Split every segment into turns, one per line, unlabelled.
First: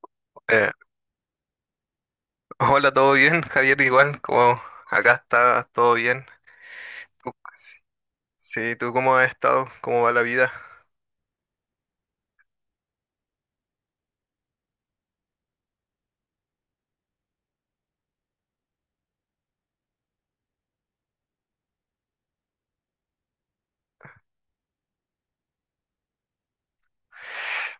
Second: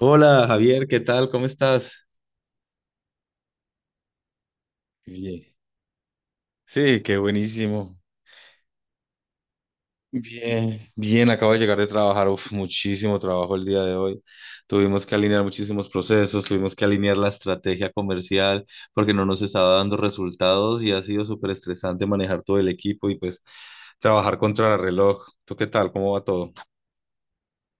Hola
Eh,
Javier, ¿qué tal? ¿Cómo estás?
Hola, ¿todo bien? Javier, igual, como acá
Bien.
está todo bien.
Sí, qué
Tú-
buenísimo.
sí, ¿tú cómo has estado? ¿Cómo va la vida?
Bien, bien, acabo de llegar de trabajar, uf, muchísimo trabajo el día de hoy. Tuvimos que alinear muchísimos procesos, tuvimos que alinear la estrategia comercial porque no nos estaba dando resultados y ha sido súper estresante manejar todo el equipo y pues trabajar contra el reloj. ¿Tú qué tal? ¿Cómo va todo?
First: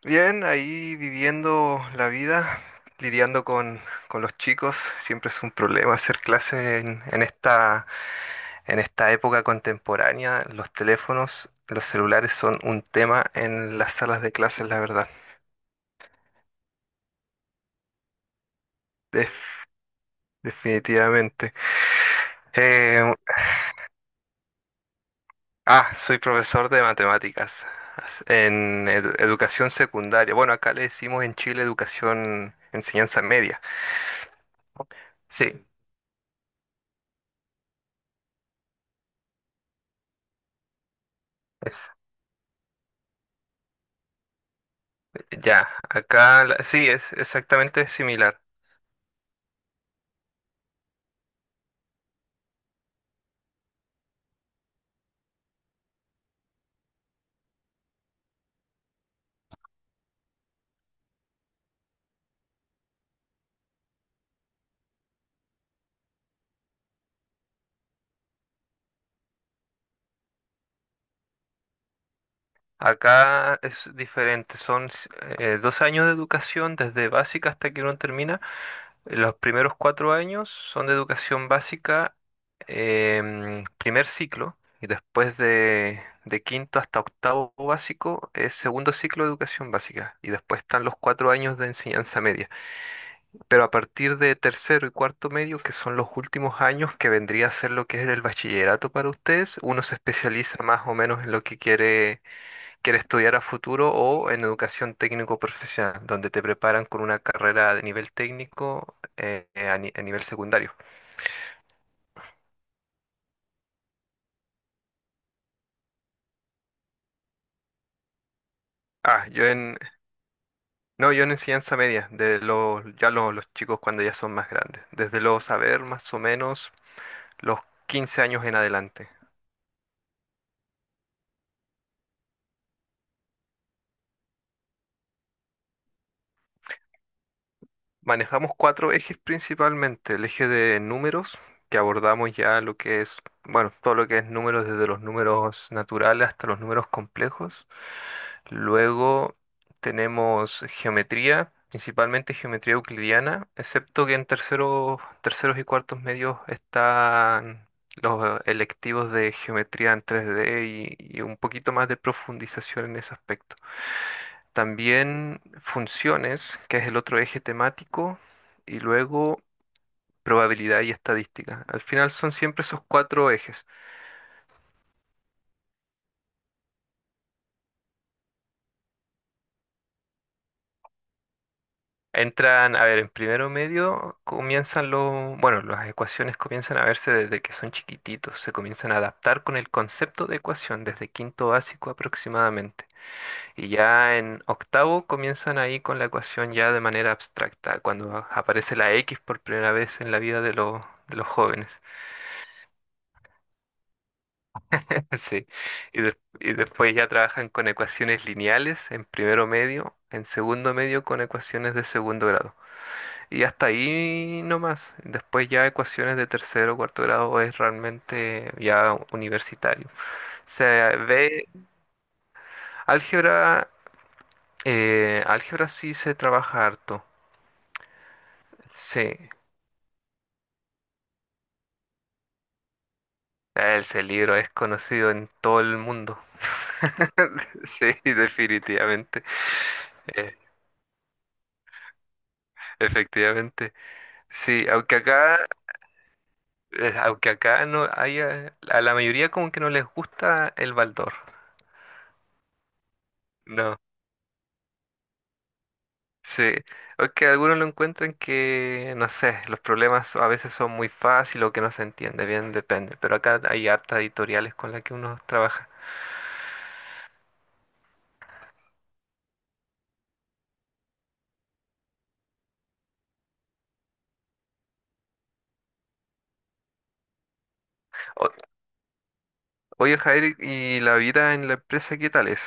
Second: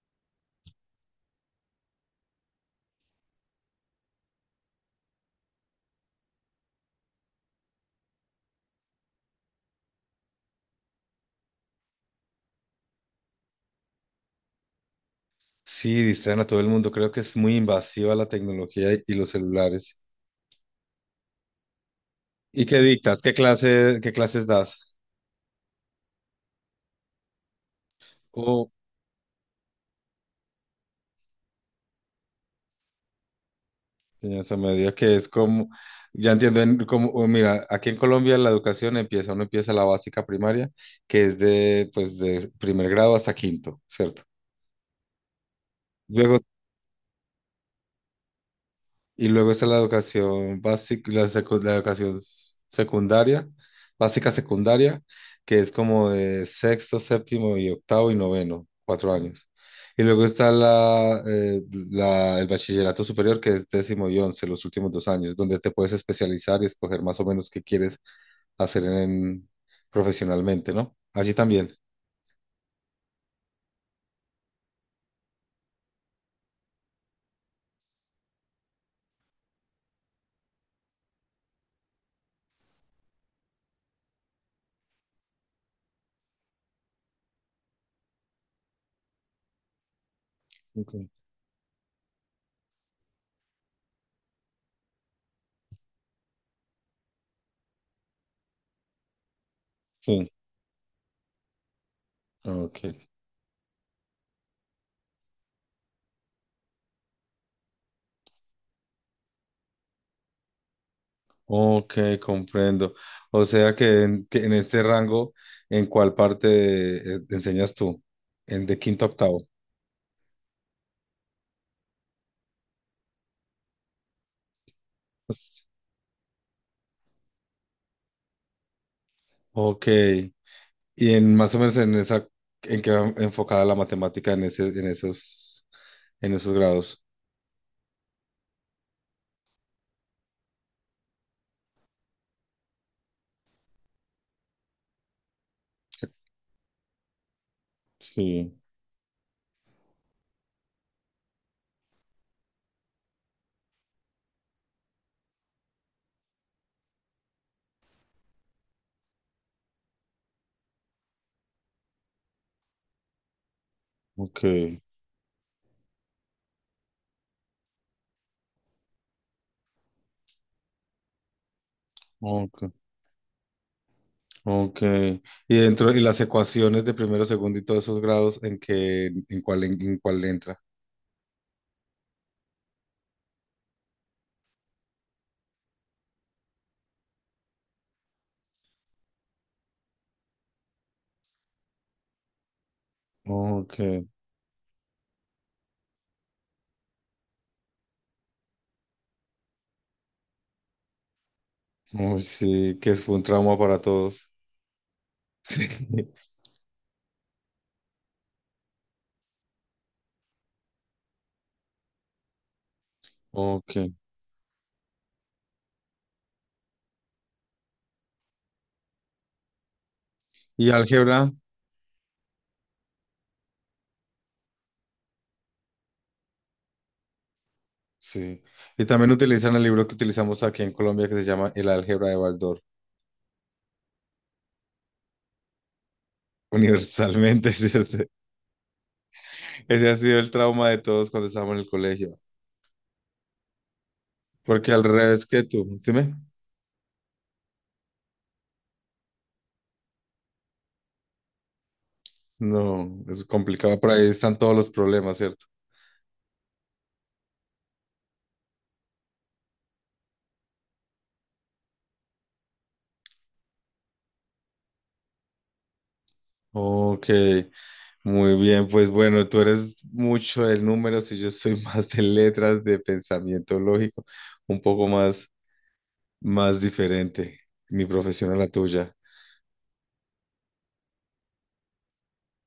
Bien, ahí viviendo la vida, lidiando con, con los chicos. Siempre es un problema hacer clases en esta época contemporánea. Los teléfonos, los celulares son un tema en las salas de clases, la verdad.
Sí, distraen a todo el mundo. Creo que es muy invasiva la tecnología y los
Def-
celulares.
Definitivamente.
¿Y qué
Eh,
dictas? ¿ qué clases das?
Soy profesor de matemáticas en educación secundaria. Bueno, acá le decimos en Chile educación, enseñanza media.
Enseñanza media, que es
Sí,
como, ya entiendo, como, o mira, aquí en Colombia la educación empieza, uno empieza la básica primaria, que es de,
es,
pues, de primer grado hasta quinto, ¿cierto? Luego,
sí, es exactamente similar.
y luego está la educación básica, la educación secundaria, básica secundaria, que es como de sexto, séptimo y octavo y noveno, 4 años. Y luego está el bachillerato superior, que es décimo y once, los últimos 2 años, donde te puedes especializar y escoger más o menos qué quieres hacer en, profesionalmente, ¿no? Allí también.
Acá es diferente, son dos años de educación desde básica hasta que uno termina. Los primeros cuatro años son de educación básica, primer ciclo, y de quinto hasta octavo básico es segundo ciclo de educación básica, y después están
Ok.
los cuatro años de enseñanza media. Pero a partir de tercero y cuarto medio, que son los últimos años que vendría a ser lo que es el bachillerato para ustedes, uno se
Sí,
especializa más o menos en lo que quieres
ok.
estudiar a futuro o en educación técnico-profesional, donde te preparan con una carrera de nivel técnico a, ni- a nivel secundario.
Ok, comprendo. O sea que en este rango, ¿en cuál parte enseñas tú? En de quinto a
Ah, yo
octavo.
en, no, Yo en enseñanza media, de los chicos cuando ya son más grandes, desde los
Pues,
saber más o menos los 15 años en adelante.
ok. Y en más o menos en esa, ¿en qué va enfocada la matemática en esos grados?
Manejamos cuatro ejes principalmente, el eje de números, que abordamos bueno, todo lo que es números, desde los números naturales hasta los números complejos.
Sí,
Luego tenemos geometría, principalmente geometría euclidiana, excepto que en terceros y cuartos medios están los electivos de geometría en 3D y un poquito más de profundización en ese aspecto.
ok,
También funciones, que es el otro eje temático, y luego probabilidad y estadística. Al final son siempre
ok,
esos cuatro ejes.
ok. Y dentro, y las ecuaciones de primero, segundo y todos esos grados, ¿en qué, en cuál entra?
Entran, a ver, en primero medio comienzan bueno, las ecuaciones comienzan a verse desde que son chiquititos, se comienzan a adaptar con el concepto de ecuación desde quinto básico aproximadamente. Y
Ok,
ya en octavo comienzan ahí con la ecuación ya de manera abstracta, cuando aparece la X por primera vez en la vida de los jóvenes.
oh, sí, que fue un trauma para todos.
Sí.
Sí,
Y, y después ya trabajan con ecuaciones lineales en primero medio, en segundo medio con ecuaciones de segundo grado. Y hasta
ok.
ahí nomás. Después ya ecuaciones de tercero o cuarto grado es realmente ya universitario. Se
¿Y álgebra?
ve álgebra, álgebra sí se trabaja harto.
Sí. Y
Sí.
también utilizan el libro que utilizamos aquí en Colombia que se llama El álgebra de Baldor.
Ese libro es conocido en todo el mundo.
Universalmente,
Sí,
¿cierto?
definitivamente.
Ese ha sido el
Eh,
trauma de todos cuando estábamos en el colegio.
Efectivamente. Sí,
Porque al
aunque
revés
acá,
que tú, dime.
eh, aunque acá no haya, a la mayoría como que no les gusta el Baldor.
No, es
No.
complicado, por ahí están todos los problemas, ¿cierto?
Sí, o que algunos lo encuentran que, no sé, los problemas a veces son muy fáciles o que no se entiende, bien depende, pero acá hay hartas editoriales con las que uno trabaja.
Ok, muy bien, pues bueno, tú eres mucho de números y yo soy más de letras, de pensamiento lógico, un poco más. Más diferente, mi profesión
O-
a la tuya.
Oye, Jair, ¿y la vida en la empresa qué tal es?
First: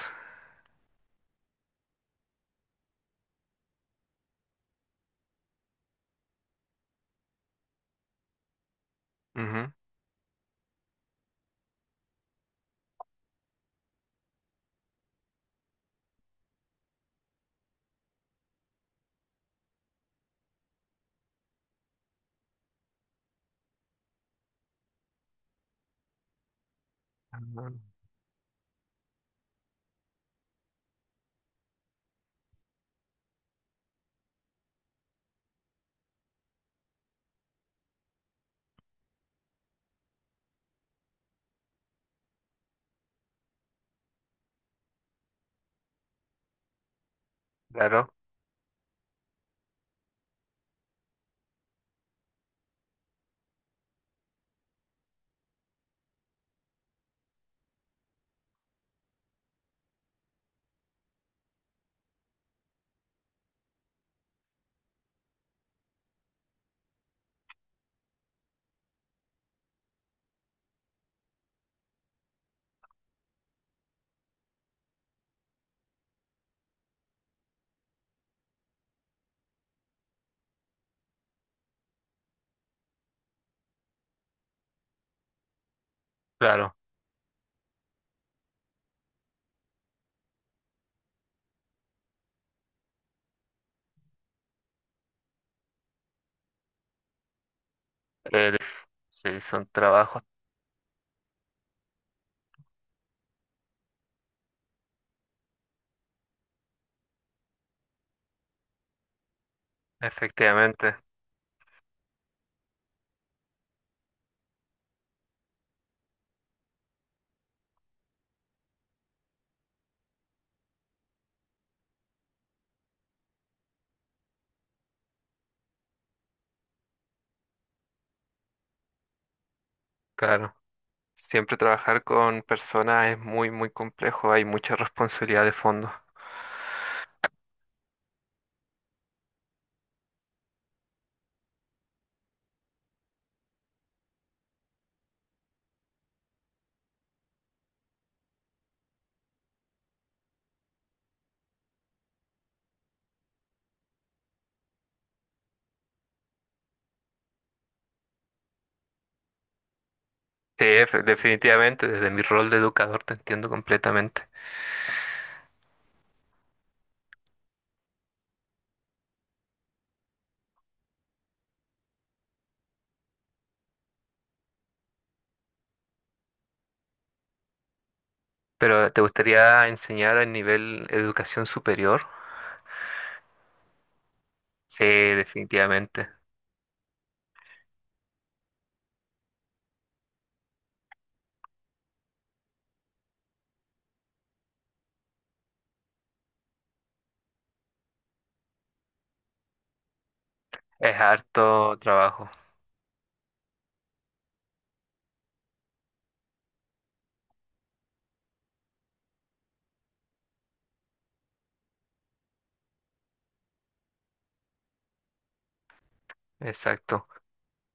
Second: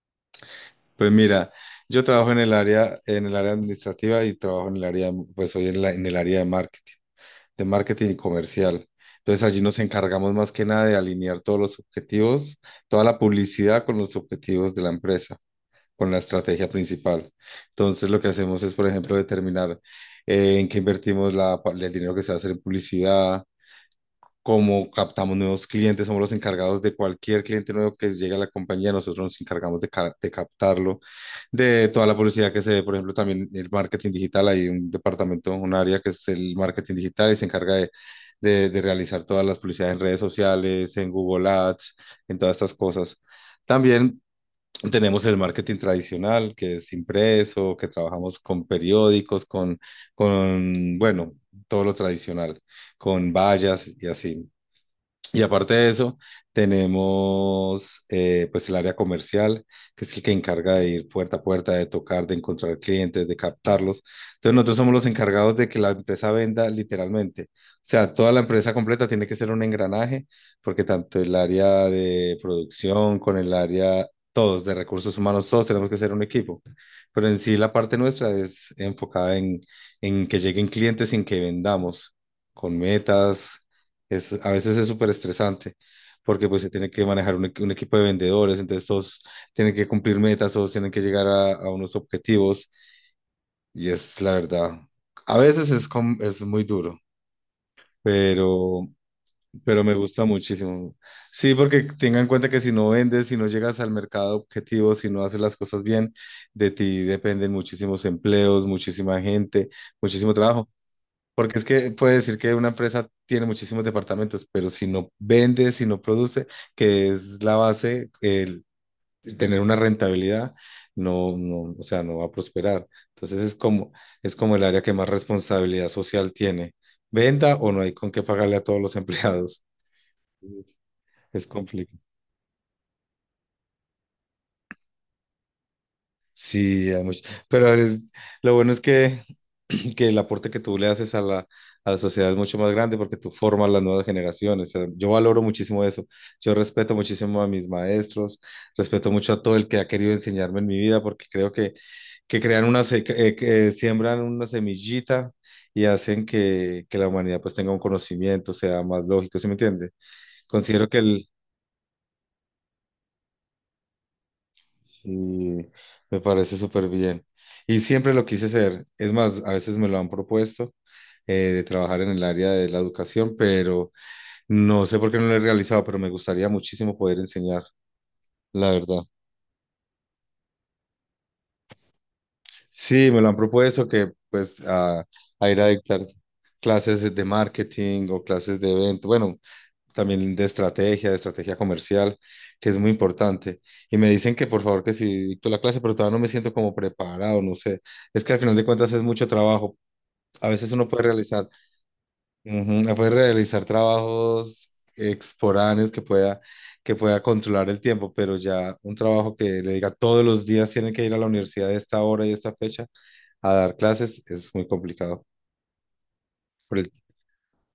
Pues mira, yo trabajo en el área administrativa y trabajo en el área, en el área de marketing, y comercial. Entonces allí
Ujú.
nos encargamos más que nada de alinear todos los objetivos, toda la publicidad con los objetivos de la empresa, con la estrategia principal. Entonces lo que hacemos es, por ejemplo, determinar en qué invertimos el dinero que se va a hacer en publicidad. Como captamos nuevos clientes, somos los encargados de
Ah,
cualquier cliente nuevo que llegue a la compañía, nosotros nos encargamos de captarlo, de toda la publicidad que se ve, por ejemplo, también el marketing digital, hay un departamento, un área que es el marketing digital y se encarga de realizar todas las publicidades en redes sociales, en Google Ads, en todas estas cosas. También tenemos el marketing tradicional, que es impreso, que
claro,
trabajamos con periódicos, bueno, todo lo tradicional, con vallas y así. Y aparte de eso, tenemos pues el área comercial, que es el que encarga de ir puerta a puerta, de tocar, de encontrar clientes, de captarlos. Entonces nosotros somos los encargados de que la empresa venda literalmente. O sea, toda la empresa completa tiene que ser un engranaje, porque tanto el área de producción con el área, todos de recursos humanos, todos tenemos que ser un equipo. Pero en sí la parte nuestra es enfocada en que lleguen clientes sin que vendamos, con metas es, a veces es súper estresante porque pues se
claro.
tiene que manejar un equipo de vendedores, entonces todos tienen que cumplir metas, todos tienen que llegar a unos objetivos y es la verdad. A veces es, es muy duro, pero,
Sí, son
pero me
trabajos,
gusta muchísimo. Sí, porque tenga en cuenta que si no vendes, si no llegas al mercado objetivo, si no haces las cosas bien, de ti dependen muchísimos empleos, muchísima gente, muchísimo trabajo.
efectivamente,
Porque es que puede decir que una empresa tiene muchísimos departamentos, pero si no vende, si no produce, que es la base, el tener una rentabilidad, no, no, o sea, no va a prosperar. Entonces es como el área que más responsabilidad social tiene. Venda o no hay con qué pagarle a todos los empleados.
claro.
Es
Siempre
complicado.
trabajar con personas es muy, muy complejo, hay mucha responsabilidad de fondo.
Sí, hay mucho. Pero el- lo bueno es que, que el aporte que tú le haces a la sociedad es mucho más grande porque tú formas las nuevas generaciones. O sea, yo valoro muchísimo eso. Yo respeto muchísimo a mis maestros, respeto mucho a todo el que ha querido enseñarme en mi vida porque creo que crean una, que siembran una semillita y hacen que la humanidad pues tenga un conocimiento, sea más lógico, ¿sí me entiende?
Sí,
Considero que el
definitivamente, desde mi rol de educador te entiendo completamente.
sí, me parece súper bien. Y siempre lo quise hacer. Es más, a veces me lo han propuesto de trabajar en el área de la educación, pero no sé por qué no lo he realizado, pero me gustaría muchísimo poder enseñar, la
Pero ¿te
verdad.
gustaría enseñar a nivel educación superior?
Sí, me lo han propuesto que pues
Sí,
a ir a dictar
definitivamente.
clases de marketing o clases de evento, bueno, también de estrategia comercial, que es muy importante. Y me dicen que por favor que si dicto la clase, pero todavía no me siento como preparado, no sé. Es que al final de cuentas es mucho trabajo. A veces uno
Es
puede realizar,
harto trabajo.
ujú, puede realizar trabajos exporáneos que pueda controlar el tiempo, pero ya un trabajo que le diga todos los días tienen que ir a la universidad a esta hora y esta fecha a dar clases es muy complicado. por el
Exacto.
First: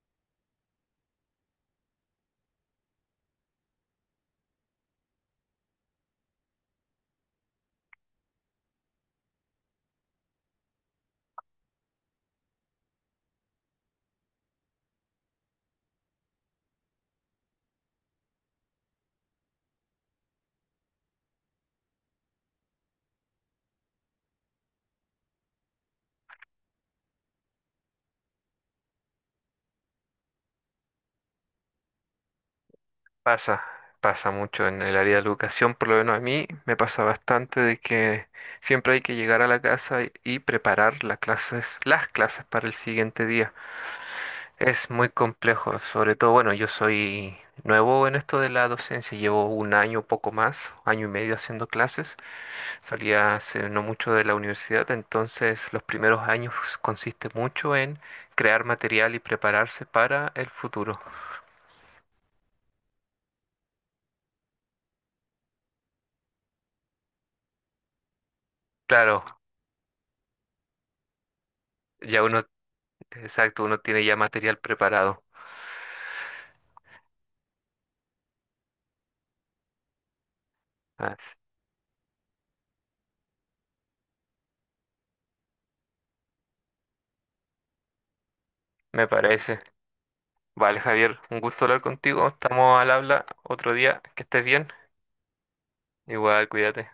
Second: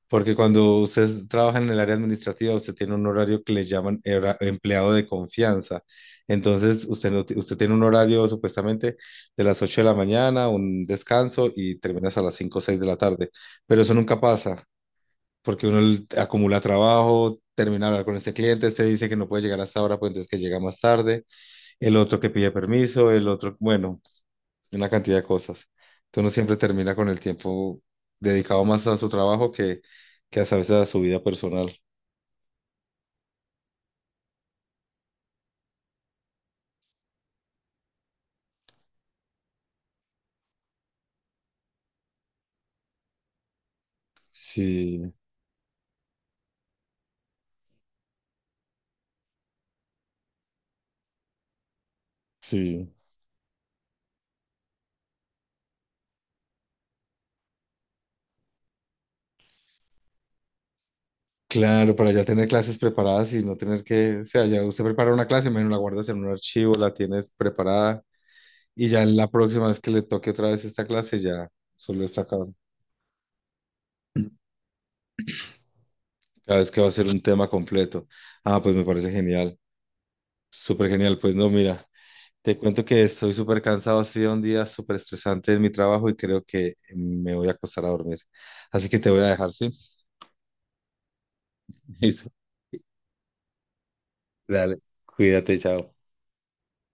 Porque cuando usted trabaja en el área administrativa, usted tiene un horario que le llaman empleado de confianza. Entonces, usted, no ti- usted tiene un horario supuestamente de las 8 de la mañana, un descanso y terminas a las 5 o 6 de la tarde. Pero eso nunca pasa, porque acumula trabajo, termina de hablar con este cliente, este dice que no puede llegar hasta ahora, pues entonces que llega más tarde, el otro que pide permiso, el otro, bueno, una cantidad de cosas. Entonces uno siempre termina con el tiempo dedicado más a su trabajo que a veces a su vida personal.
Pasa, pasa mucho en el área de la educación, por lo menos a mí me pasa bastante de que siempre hay que llegar a la casa y preparar las clases para el siguiente día. Es muy
Sí,
complejo, sobre todo, bueno, yo soy nuevo en esto de la docencia, llevo un año, poco más, año y medio haciendo clases.
sí.
Salía hace no mucho de la universidad, entonces los primeros años consiste mucho en crear material y prepararse para el futuro.
Claro, para ya tener clases preparadas y no tener que, o sea, ya usted prepara una clase, imagino la guardas en un archivo, la tienes preparada y ya en
Claro,
la próxima vez que le toque otra vez esta clase ya solo está
ya
acá,
uno, exacto, uno tiene ya material preparado.
cada vez que va a ser un tema completo. Ah, pues me parece genial, súper genial, pues
Así-
no, mira. Te cuento que estoy súper cansado, ha sido un día súper estresante en mi trabajo y creo que me voy a acostar a dormir. Así que
Me
te voy a dejar,
parece.
¿sí?
Vale, Javier, un gusto hablar contigo.
Listo.
Estamos al habla otro día. Que estés bien.
Dale, cuídate, chao.
Igual, cuídate.